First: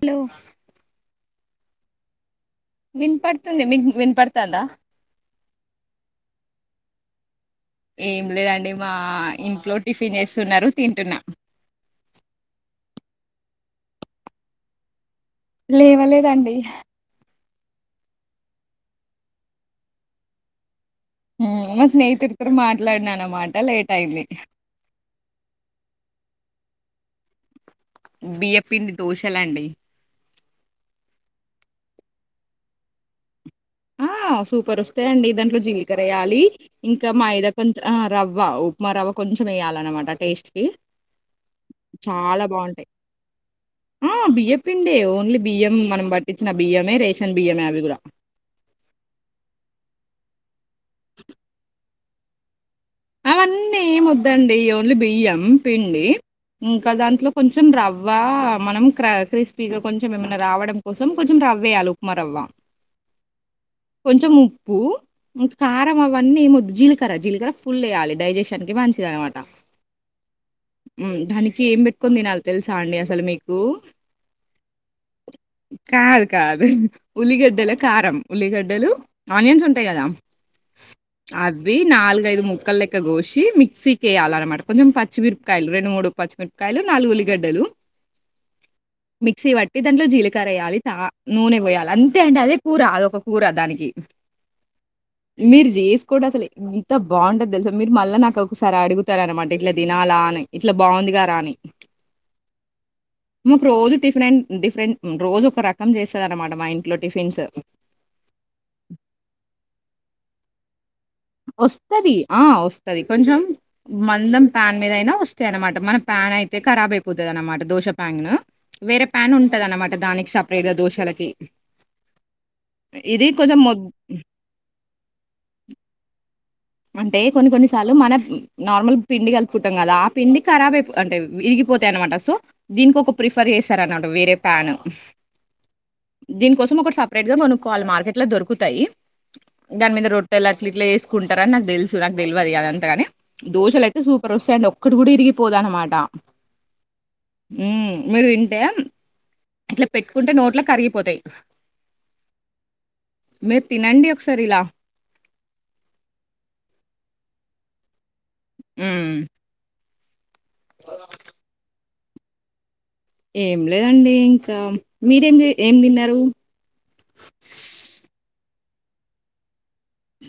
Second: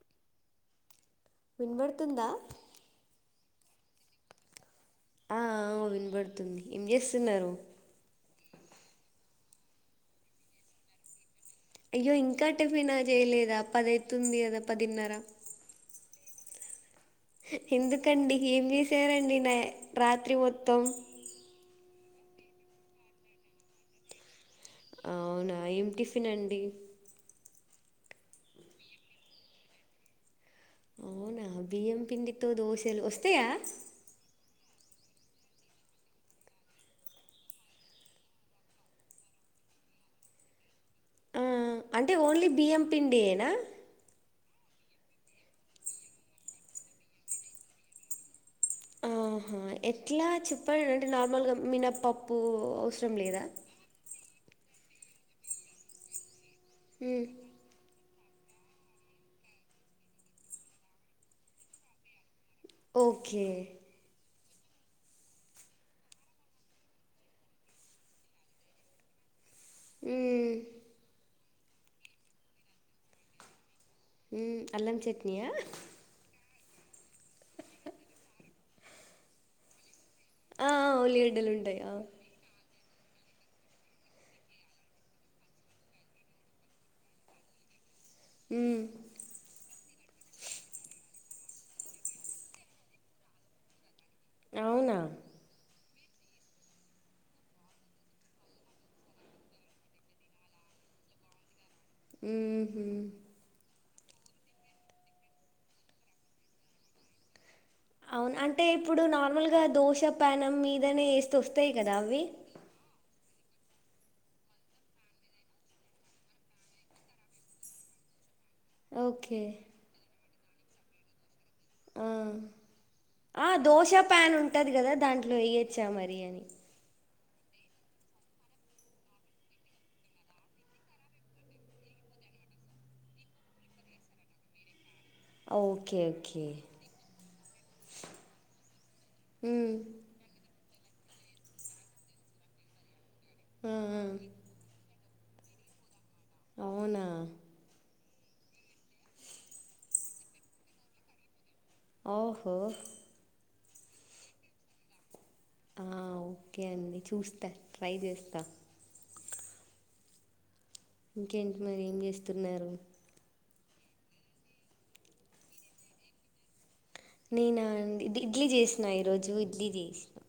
Hello వినబడుతుందా విన్పడుతుంది మీకు విన్పడుతందా ఆ అవు వినపడుతుంది ఏం చేస్తున్నారు ఏం లేదండి మా ఇంట్లో టిఫిన్ చేస్తున్నారు తింటున్నా అయ్యో ఇంకా టిఫిను చేయలేదా పది అయితుంది కదా పదిన్నర లేవ లేదండి ఎందుకండి ఏం చేసారండి నా రాత్రి మొత్తం హ్మ్ మా స్నేహితుడితో మాట్లాడినా అన్నమాట లేట్ అయింది అవునా ఏం టిఫిన్ అండి బియ్యపిండి దోశ లండి అవునా బియ్యం పిండితో దోశలు వస్తాయా ఆ సూపర్ వస్తాయండి దాంట్లో జీలకర్ర వేయాలి ఇంకా మైద కొంచెం రవ్వ ఉప్మా రవ్వ కొంచెం వేయాలన్నమాట టేస్ట్ కి ఆ అంటే చాలా ఓన్లీ బియ్యం బాగుంటాయి పిండి యేనా ఆ బియ్య పిండే ఓన్లీ బియ్యం మనం పట్టించిన బియ్యమే రేషన్ బియ్యమే అవి కూడా ఆహా ఎట్లా చప్ ఇప్పటంటే నార్మల్గా మినప్ప ప్పు అవన్నీ ఏమోద్ అదండి ఓన్లీ బియ్యం పిండి ఇంకా మ్మ్. దాంట్లో కొంచెం రవ్ వా మనం క్ర క్రిస్పీగా కొంచెం ఏమైనా రావడం కోసం కొంచెం రవ్వేయాలి ఉప్మా రవ్వ ఓకే కొంచెం ఉప్పు కారం అవన్నీ ఏమద్దు జీలకర్ర జీలకర్ర ఫుల్ వయాలి డైజెషన్ కి మంచిది అనమాట మ్మ్. హ్మ్ ధని ఏం పెట్టుకోని తినాలి తెలుసా అండి అసలు మీకు హ్మ్ అల్లం చట్నీయా కాదు కాదు. ఉల్లిగడ్డల కారం ఉల్లిగడ్డలు ఆనియన్స్ ఉంటాయి కదా ఆ ఉల్లిగడ్డలు అవి ఉంటాయి ఆ నాలుగు ఐదు ముక్కలే ఇక గోషి మిక్సీకి ఏయాలి అనమాట కొంచెం పచ్చిమిరపకాయలు రెండు మూడు పచ్చిమిరపకాయలు నాలుగు ఉల్లిగడ్డలు ఉమ్ మిక్సీ పట్టి దాంట్లో జీలకర్ర ఏయ్యాలి తా నూనె పోయాలి అంతే అండి అదే కూరా అదొ కూర దానికి అవునా కూడా అసలు ఇంత బంటది తెలుసా మీరు మళ్ళా నాకు ఒకసారి అడుగుతారూ అనమాట ఇట్లా తినాలా అని ఇట్లా బాగుందిగారా అని ఉహమ్ మాకు రోజు టిఫరెంట్ డిఫరెంట్ రోజు ఒక రకం చేస్తది అనమాట మా ఇంట్లో టిఫిన్స్ అవును మీద్ వస్తది ఆ వస్తది కొంచం మందం ప్యాన్ మీద అయినా వస్తాయి అనమాట మన ప్యాన్ అయితే కరాబ్ అయిపోతది అనమాట దోశ ప్యాన్ ను వేరే ప్యాన్ ఓకే ఉంటది అన్నమాట దానికి సప్ రేట్ గా దోషాలకి ఆ ఆ మొద్ దోశ ప్యాన్ ఉంటది కదా దాంట్లో ఏయొచ్చా మరి బిర్యానీ అంటే కొన్ని కొన్నిసార్లు మన నార్మల్ పిండి కలుపుకుంటాం కదా ఆ పిండి ఖరాబ్ అయిపో అంటే విరిగిపోతాయి అనమాట సో దీనికి ఒక ప్రిఫర్ చేసారనటూ వేరే ప్యాన్ ఓకే ఓకే దీనికోసం ఒక సపరేట్ గా కొనుకోలి మార్కెట్ లో దొరుకుతాయి ఉమ్ దాని మీద రొట్టెల ఇటిట్ల ఎస్కున్ రని నాకు తెలుసు నాకు తెల్వది అదంతగాని ఆ దోషలు అయితే ఆ సూపర్ ఓస్తాయి అండ్ ఒక్కటి కూడా వీరి టి పోదనమాటా అవునా మీరు తింటే అట్లా పెట్టుకుంటే నోట్ల కరిగిపోతాయి ఓహో మీరు తినండి ఒక సరి ఇలా ఆ ఓకే అండి చూస్తా ట్రై చేస్తా హమ్ ఇంకేంటి మరి ఏం చేస్తున్నారు ఏం లేదండి ఇంకా మీరెం చే ఏం తిన్నారు నేన అండి ఇడ్లీ చేసిన ఈ రోజు ఇడ్లీ చేసినా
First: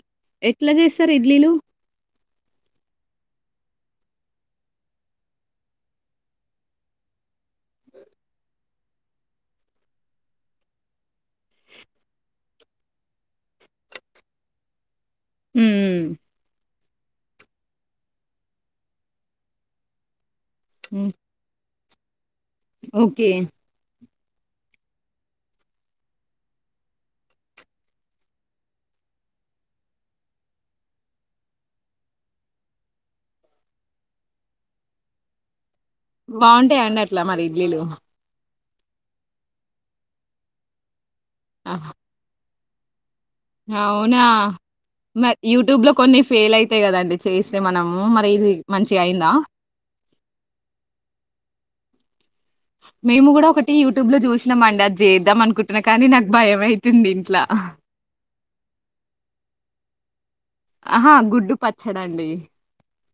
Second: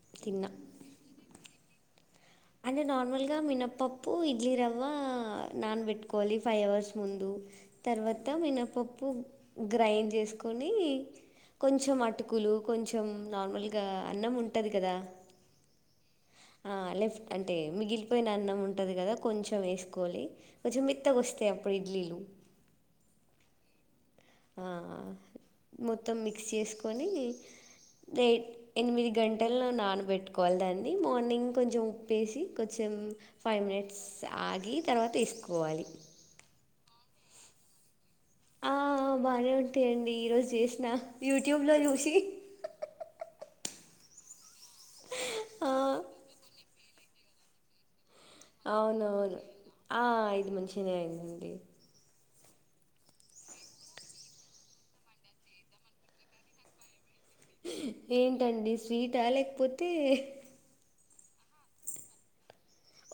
ఎట్లా చేస్తారు ఇడ్లీలు అంటే నార్మల్గా మినప్పప్పు ఇడ్లీ రవ్వ నానబెట్టుకోవాలి ఫైవ్ అవర్స్ ముందు తర్వాత మినప్పప్పు గ్రైండ్ చేసుకని కొంచెం అటుకులు కొంచెం నార్మల్గా అన్నం ఉంటది కదా హమ్ హమ్ లెఫ్ట్ అంటే మిగిలిపోయిన అన్నం ఉంటది కదా కొంచెం వేసుకోవాలి కొంచెం మేత్తగా వస్తాయి ఆప్పుడు ఇడ్లీలు ఓకే ఆహ్ మొత్తం మిక్స్ చేసుకొని ఆ ఎనిమిది గంటలు నానబెట్టుకోవాలి దాన్ని మార్నింగ్ కొంచెం ఉప్పేసి కొంచెం ఫైవ్ మినిట్స్ ఆగి తర్వాత వేసుకోవాలి బాగుంటయ అండి అట్లా మరి ఇడ్లీలు ఆ బాగానే ఉంటాయండి ఈ రోజు చేసినా యట్యూబ్లో ఆహ్! చూసి అవునా మ ఆ యూట్యూబ్ లో కొన్ని ఫెయిల్ అయితాయి కదండి చేస్తే మనం అవునవును ఆ అయింది మంచిగానే అయిందండి మేము కూడా ఒకటి యూట్యూబ్ లో చూసినామండి అది చేద్దాం అనుకుంటున్నా కానీ నాకు భయం అయితుంది ఇంట్లా ఏంటండి స్వీటా లేకపోతే ఆహా గుడ్డు పచ్చడండి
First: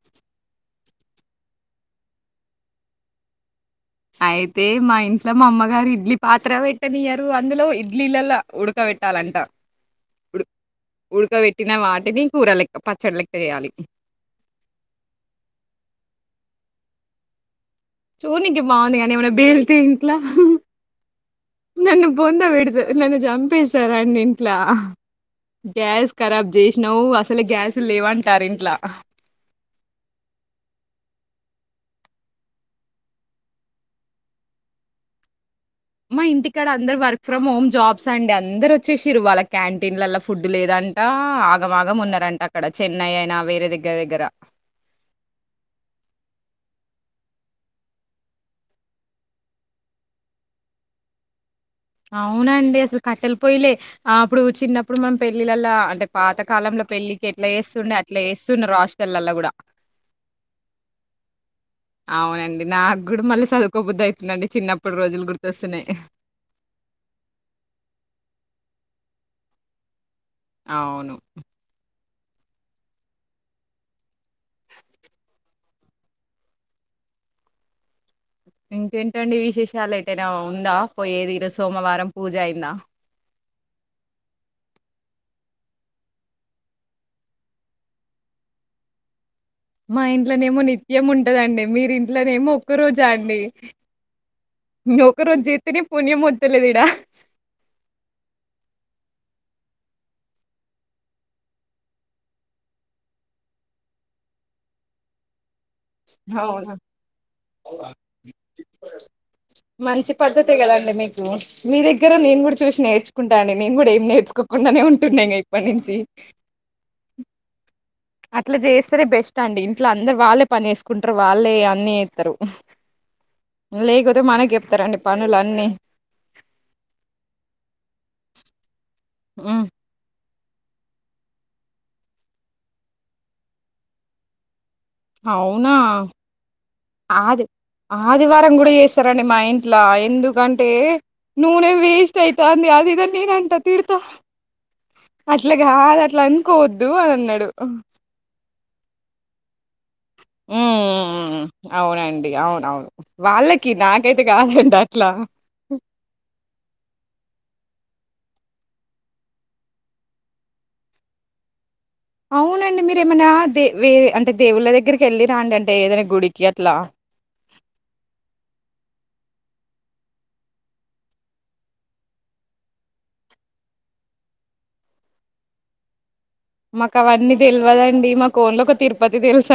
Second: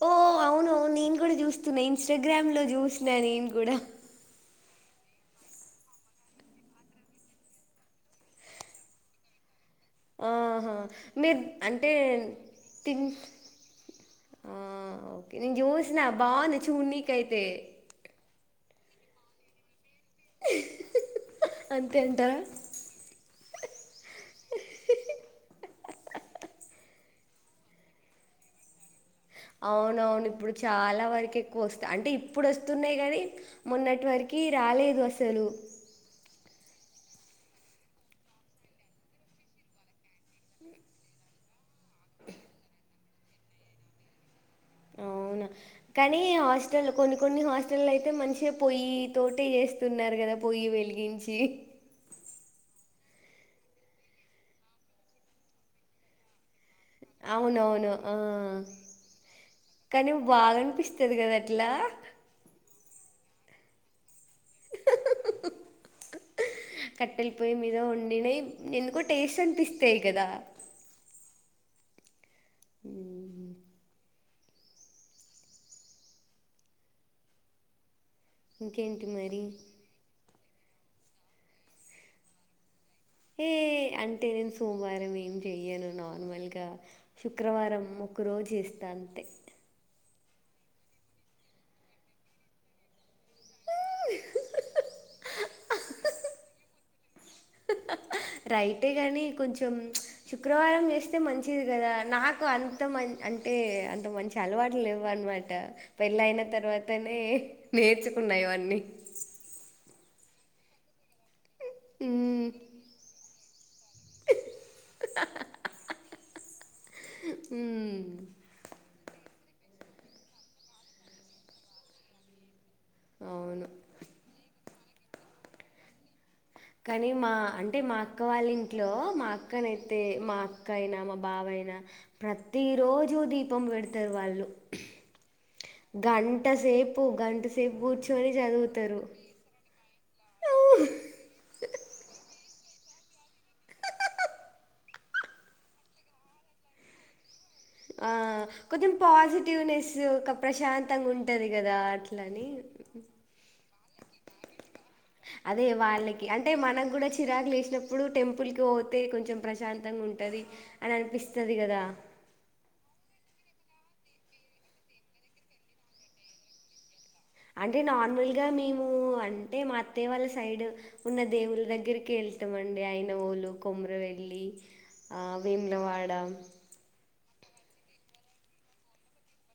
ఓ అవును అవును నేను కూడా చూస్తున్నా ఇన్స్టాగ్రామ్ లో చూసిన నేను కూడా అయితే మా ఇంట్లో మా అమ్మగారు ఇడ్లీ పాత్ర పెట్టనియరు అందులో ఇడ్లీలలా ఉడకబెట్టాలంట ఉడు ఆహా మీరు ఉడకబెట్టిన అంటే వాటిని కూర లెక్క పచ్చడి తింటే లెక్క చేయాలి ఆ ఓకే నేను చూసిన బాగుంది చూడనికి అయితే చూడనికి బాగుంది ఏమన్నా పేలితే అంతే నన్ను అంటారా? బొందపెడతారు నన్ను చంపేస్తరాండి ఇంట్లా గ్యాస్ కరాబ్ చేసినవు అసలే గ్యాస్ లేవంటారు ఇంట్లా అవునవును ఇప్పుడు చాలా వరకు ఎక్కువ వస్తా అంటే ఇప్పుడు వస్తున్నాయి కానీ మొన్నటి వరకి రాలేదు అసలు మా ఇంటికాడ అందరు వర్క్ ఫ్రమ్ హోమ్ జాబ్స్ అండి అందరు వచ్చేసిరు వాల్ల క్యాంటీన్ లా ఫుడ్ లేదంటా అగం ఆగం మున్నర అంట అక్కడ చె ఉన్నాయన వేరే దగ్గర దగ్గర అవునా కానీ హాస్టల్ కొన్ని కొన్ని హాస్టల్ అయితే మంచిగా పొయ్యి తోటే చేస్తున్నారు కదా పొయ్యి వెలిగించి అవునండి అసలు కట్టెల పోయలే అప్పుడు చిన్నప్పుడు మనం పెళ్ళిలళ్ళ అంటే పాత కాలంలో పెళ్ళికి ఎట్లా అవునవును చేస్తుండే ఆ అట్లా చేస్తున్నారు హాస్టల్లల్ల గూడా. కానీ బాగా అనిపిస్తుంది కదా అట్లా అవునండి నాకు గూడా మళ్ళీ చదుకోబుద్ద అయి అంటే చిన్నప్పుడు రోజులు గుర్తొస్తున్నాయి కట్టెల పొయ్యి మీద వండినయి ఎందుకో టేస్ట్ అనిపిస్తాయి గదా! అవును అ ఇంకేంటి ఇంకేంటండి మరి విశేషాలు లేటెనావ్ ఉందా పోయి ఏది సోమవారం పూజ అయిందా ఏ అంటే నేను సోమవారం ఏం చెయను నార్మల్గా శుక్రవారం ఒకరోజు ఇస్తా అంతే మా ఇంట్లోనేమో నిత్యం ఉంటదండి మీరి ఇంట్లోనేమో ఒక్క రోజు చండి నొకరోజు జెత్తేనేమో పుణ్యం వ తె లేదిడా రైటే కానీ కొంచెం శుక్రవారం చేస్తే మంచిది కదా నాకు అంత మ అంటే అంత మంచి అలవాటు లేవ అనమాట పెళ్ళ అయిన అవునా తర్వాతనే నేర్చుకున్నాయి అన్నీ పద్ధతి కద అండి మీకు మీ దగ్గర నేను మ్మ్. కూడా చూసి నేర్చుకుంటా అండి. నేను కూడా ఏం నేర్చుకోకుండానే ఉంటున్నా ఇంగ ఇప్పటి నుంచి హుమ్ అట్లా చేస్తే సరే బెస్ట్ అండి ఇంట్లో అందరు వాళ్ళే పని చేసుకుంటారు వాళ్ళే అన్ని ఏతరు అవును లేకోతే మనకి ఎప్ప ఇతరని పనులు అన్నీ కానీ మా అంటే మా అక్క వాళ్ళే ఇంట్లో మా హ్మ్ అక్కనైతే మా అ అక్క అయినా మా బావయినా ప్రతి రోజు దీపం పెడతారు వాళ్ళు అవునా గంట సేపు గంట ఆది సేపు కూర్చొని ఆదివారం కూడా చదువుతారు చేస్తారండి మా ఇంట్లో ఎందుకంటే నూనె వేస్ట్ అయితు అంది అది ఇద నేను అంట తిడతా అట్లాగా అది అట్లా అనుకోవద్దు అని అన్నాడు ఆ కొంచెం పోసిటివెనెస్ ఒక ప్రశాంతంగా ఉమ్ ఉంటది కదా అవునండి అట్లని అవునవును వాళ్ళకి [unintelligible] అదే వాళ్ళకి అంటే మనం కూడా చిరాకులు ఇష్ట చిన్నప్పుడు టెంపుల్కి పోతే కొంచెం ప్రశాంతంగా ఉంటుంది అని అనిపిస్తుంది కదా అవునండి మీరేమైనా దే వేరే అంటే దేవుళ్ళ దగ్గరికి వెళ్ళిరా అండి అంటే ఏదైనా గుడికి అట్లా అంటే నార్మల్గా మేము అంటే మా అత్తయ్య వాళ్ళ సైడ్ ఉన్న దేవుళ్ల దగ్గరికి వెళ్తాం అండి ఐనవోలు కొమరవెల్ళ హ వేములవాడ మాకు అవన్నీ తెలియదండి మాకు ఓన్ల ఒక తిరుపతి తెలుసు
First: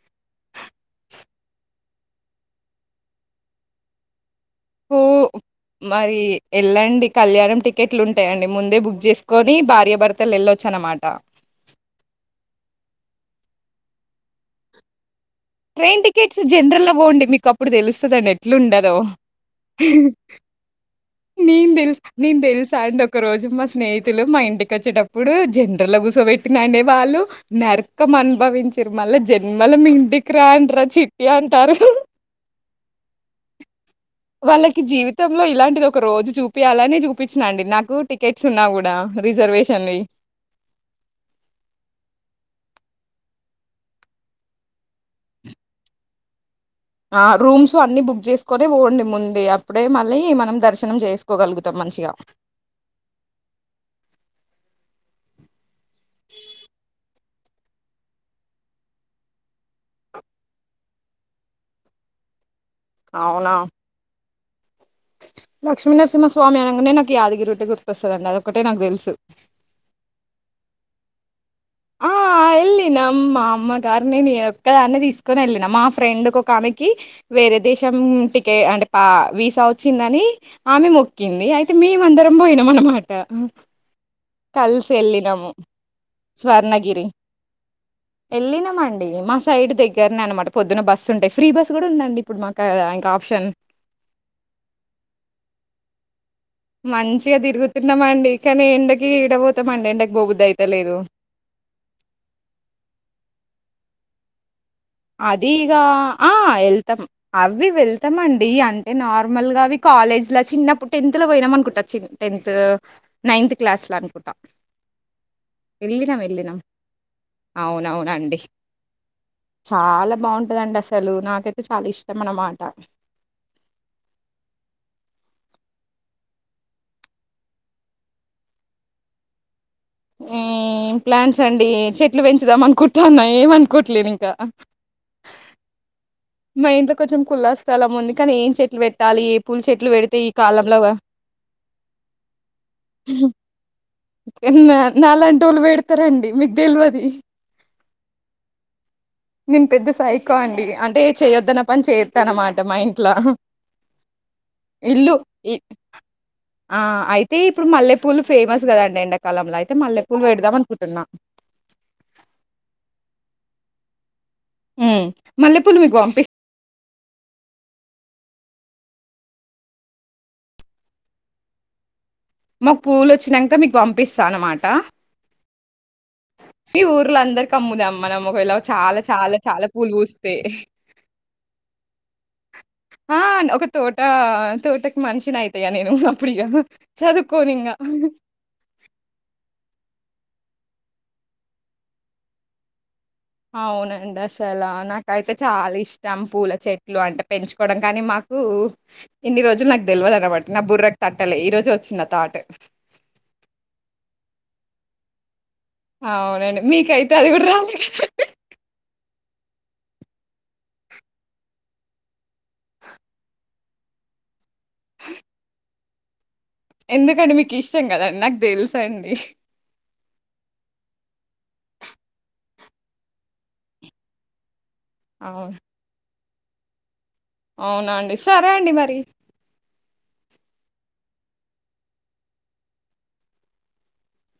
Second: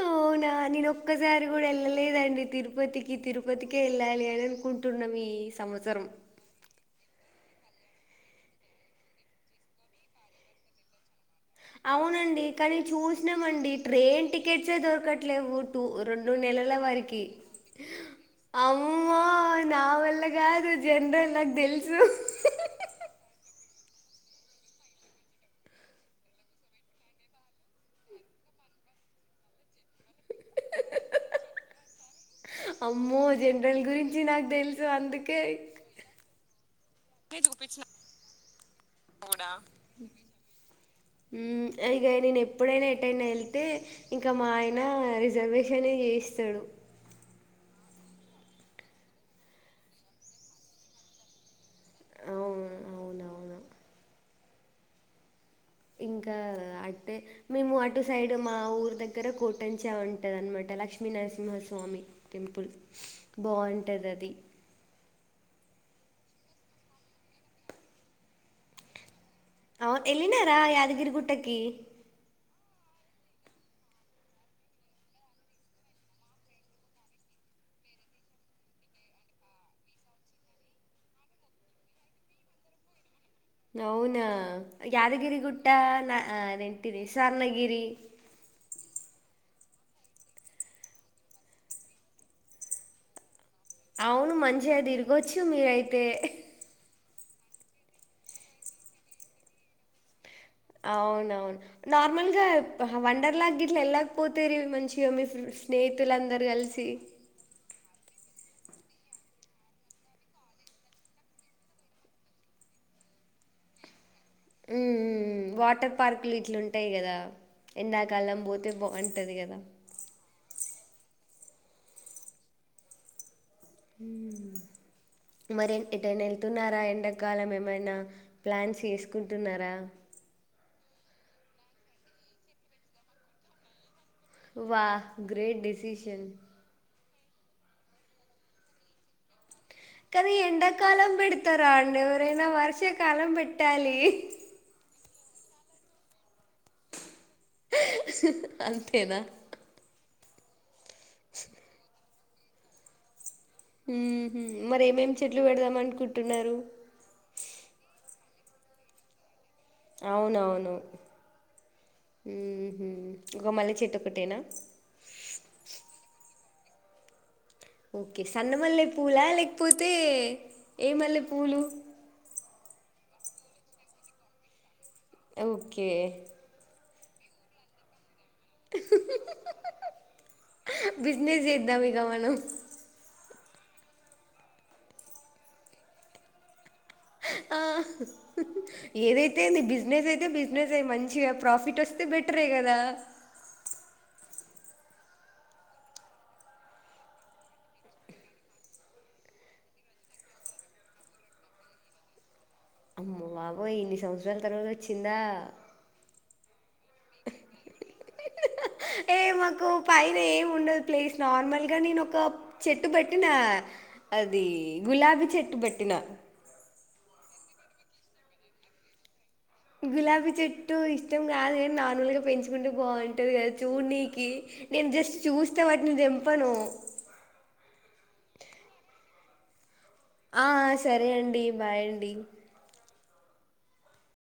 అవునా నేన ఒక్కసారి కూడా ఎల్ ల లేదాండి తిరుపతికి తిరుపతికే వేళ్లి అని హో అనుకుంటున్నాం ఈ సంవత్సరం మరి ఎళ్ళండి కళ్యాణం టికెట్లు ఉంటాయండి ముందే బుక్ చేసుకొని భార్యభర్తలు వెళ్ళొచ్చు అన్నమాట అవునండి కానీ చూసినామండి ట్రైన్ టికెట్స్ దొరకట్ లెవ్వు టు ట్రైన్ రెండు టికెట్స్ నెలల జనరల్ లో వారికి పోండి మీకు అప్పుడు తెలుస్తదండి ఎట్లుండదో అమ్మో నా వల్ల కాదు జనరల్ నాకు నేన్ తెలుసు నేన్ తెలుసా అండి ఒక రోజు మస్తు స్నేహితులు మా ఇంటికి వచ్చేటప్పుడు జనరల్ లో గుసబెట్టినే వాళ్ళు నరకం అనుభవించారు మళ్ళా జన్మల మీ ఇంటికి రాను అంటరా చిట్టి అంటారు హాహా అమ్మో జనరల్ గురించి నాకు వాళ్ళకి తెలుసు అందుకే జీవితంలో ఇలాంటిది ఒక రోజు చూపియాలని చూపించినండి నాకు టికెట్ ఉన్నా కూడా రిజర్వేషన్వి. అ గయ ని ఎప్పుడైనా ఎటెయిన వెళ్తే ఇంకా మా ఆయన రిజర్వేషన్ చేయిస్తాడు ఆ రూమ్స్ అన్ని బుక్ చేసుకుని పోండి ముందగా అప్పుడే మళ్ళీ మనం దర్శనం చేసుకోగలుగుతాం మంచిగా అవును అవునవును ఇంకా అంటే మేము అటు సైడ్ మా ఊరు దగ్గర కోటంచా ఉంటుంది అనమాట లక్ష్మీనరసింహస్వామి టెంపుల్ బాగుంటది అది లక్ష్మీనరసింహ స్వామి అనంగానే నాకు యాదగిరిగుట్ట గుర్తొస్తదండి అదొక్కటే నాకు తెలుసు అవు ఎలినారా యాదగిరి గుట్టకి ఆ వెళ్ళినాం మా అమ్మగారి నేను ఒక్క దాన్నీ తీసుకొని వెళ్ళినా. మా ఫ్రెండ్కి ఒక ఆమెకి వేరే దేశం టికెట్ అంటే పా వీసా వచ్చిందని ఆమె మొక్కింది అయితే మేమ అందరం పోయినాం అనమా అవునా యాదగిరి ఎళ్ళినాము గుట్ట నా ఆ, అదేంటిది స్వర్ణగిరి స్వర్ణగిరి ఎల్లినం మండి మ సైడ్ దగ్గరనే అనమాట పొద్దున్న బస్సు ఉంటాయి ఫ్రీ బస్ కూడా ఉందండి ఇప్పుడు మాకు ఆ ఇంకా ఆప్షన్ అవును మంచిగా తిరగొచ్చు మీరయితే హ మంచిగా తిరుగుతున్నామ్ అండి కానీ ఎండకి ఏడ పోతామండి ఎండకి పోబు అవునవును నార్మల్ గా వండర్ లాగ్ ట్ల ఏళ్ళక పోతిరి అది ఇగా ఆ వెళ్తాం అవి వెళ్ త్తంమండి అంటే నార్మల్ గా అవి కాలేజ్ల చిన్నప్పుడు టెన్త్ లో పోయినాం అనుకుంటారు టెన్త్ నైన్త్ క్లాస్ లో అనుకుం హు వాటర్ పార్కులు ఎళ్ళినాం. ఇట్లుంటాయి కదా అవునవునండి. ఎండాకాలం పోతే బాగుంటది కదా చాలా బాగుంటందండి అసలు నాకైతే చాలా ఇష్టం అన్నమాట మరి ఎటైనా వెళ్తున్నారా ఎండాకాలం ఏమైనా ప్లాన్స్ చేసుకుంటున్నారా ఏ ఏం ప్లాన్స్ అండి చెట్లు పెంచుదాం అనుకుంటాన్నా ఏమ్ అనుకోట్లే ఇం వా గ్రేట్ డిసిషన్ మా ఇంట్లో కొంచెం కుల్లా స్థలం ఉంది కానీ ఏం చెట్లు పెట్టాలి ఏం కనీ ఎండాకాలం పెడతారా అండి ఎవరైనా వర్షకాలం పెట్టాలి తరండి మీక్ తెల్వది అంతే నిన్ పెద్ద సాయికి కోండి అన్ అదే చేయొద్దన పని చే కనమాట మా ఇంట్లా ఉ మరీ ఏమేం చెట్లు ఇ పెడదాం అనుకుంటున్నారు పుల్ ఫేమస్ కదండి ఎండాకాలంలో అయి అవునవును ఒక మళ్ళీ చెట్టు ఒకటేనా మ్ మల్లెపుూలు మీకు పంపి ఓకే సన్నమల్లె పూలా లేకపోతే ఏ మల్లె పూలు మాకు పూవ్లు వచ్చినంక మీకు పంపిస్తా అన్నమాట ఓకే మీ ఊర్లో అందరు కమ్ముదామ్ మనం ఒకలా చాలా చాలా చాలా పూలు పూస్తే బిజినెస్ చేద్దాం ఇగ మనం ఆ ఒక తోట తోటకి మనిషినీ ఐత ఇగా నేను అప్పుడు ఇగ ఆ ఏదైతే ఏంది బిస్ నెస్ అయితే బిజినెస్ ఏ, మంచిగా ప్రాఫిట్ వస్తే బెటరే కదా. అవునండి అసల నాకైతే చాలా ఇష్టం పూల చెట్లు అంటే పెంచుకోవడం కానీ, మాకు ఇన్ని రోజులు నాకు తెలవదన్నమాట నా బుర్రకు తట్టలే ఈ రోజె వచ్చింది ఆ తాటు. బాబోయ్ ఇన్ని సంవత్సరాల తర్వాత వచ్చిందా. అవునండి మీకైతే అది కూడా రాలే కదండి ఏ మాకు పైన ఏమి ఉండదు ప్లేస్ నార్మల్గా నేను ఒక చెట్టు పెట్టినా ఆ అది గులాబీ చెట్టు పెట్టి న ఎందుకండి మీకు ఇష్టం కదండి నాకు తెలుస అండి. గులాబీ చెట్టు ఇష్టం కాదు గని నార్మల్గా పెంచుకుంటే బాగుంటుంది కదా చూడ్నికి నేను జస్ట్ అవును చూస్తే వాటిని తెమ్ పను అవునా అండి, సరే అండి మరి. ఆ సరే అండి, బాయ్ అండి.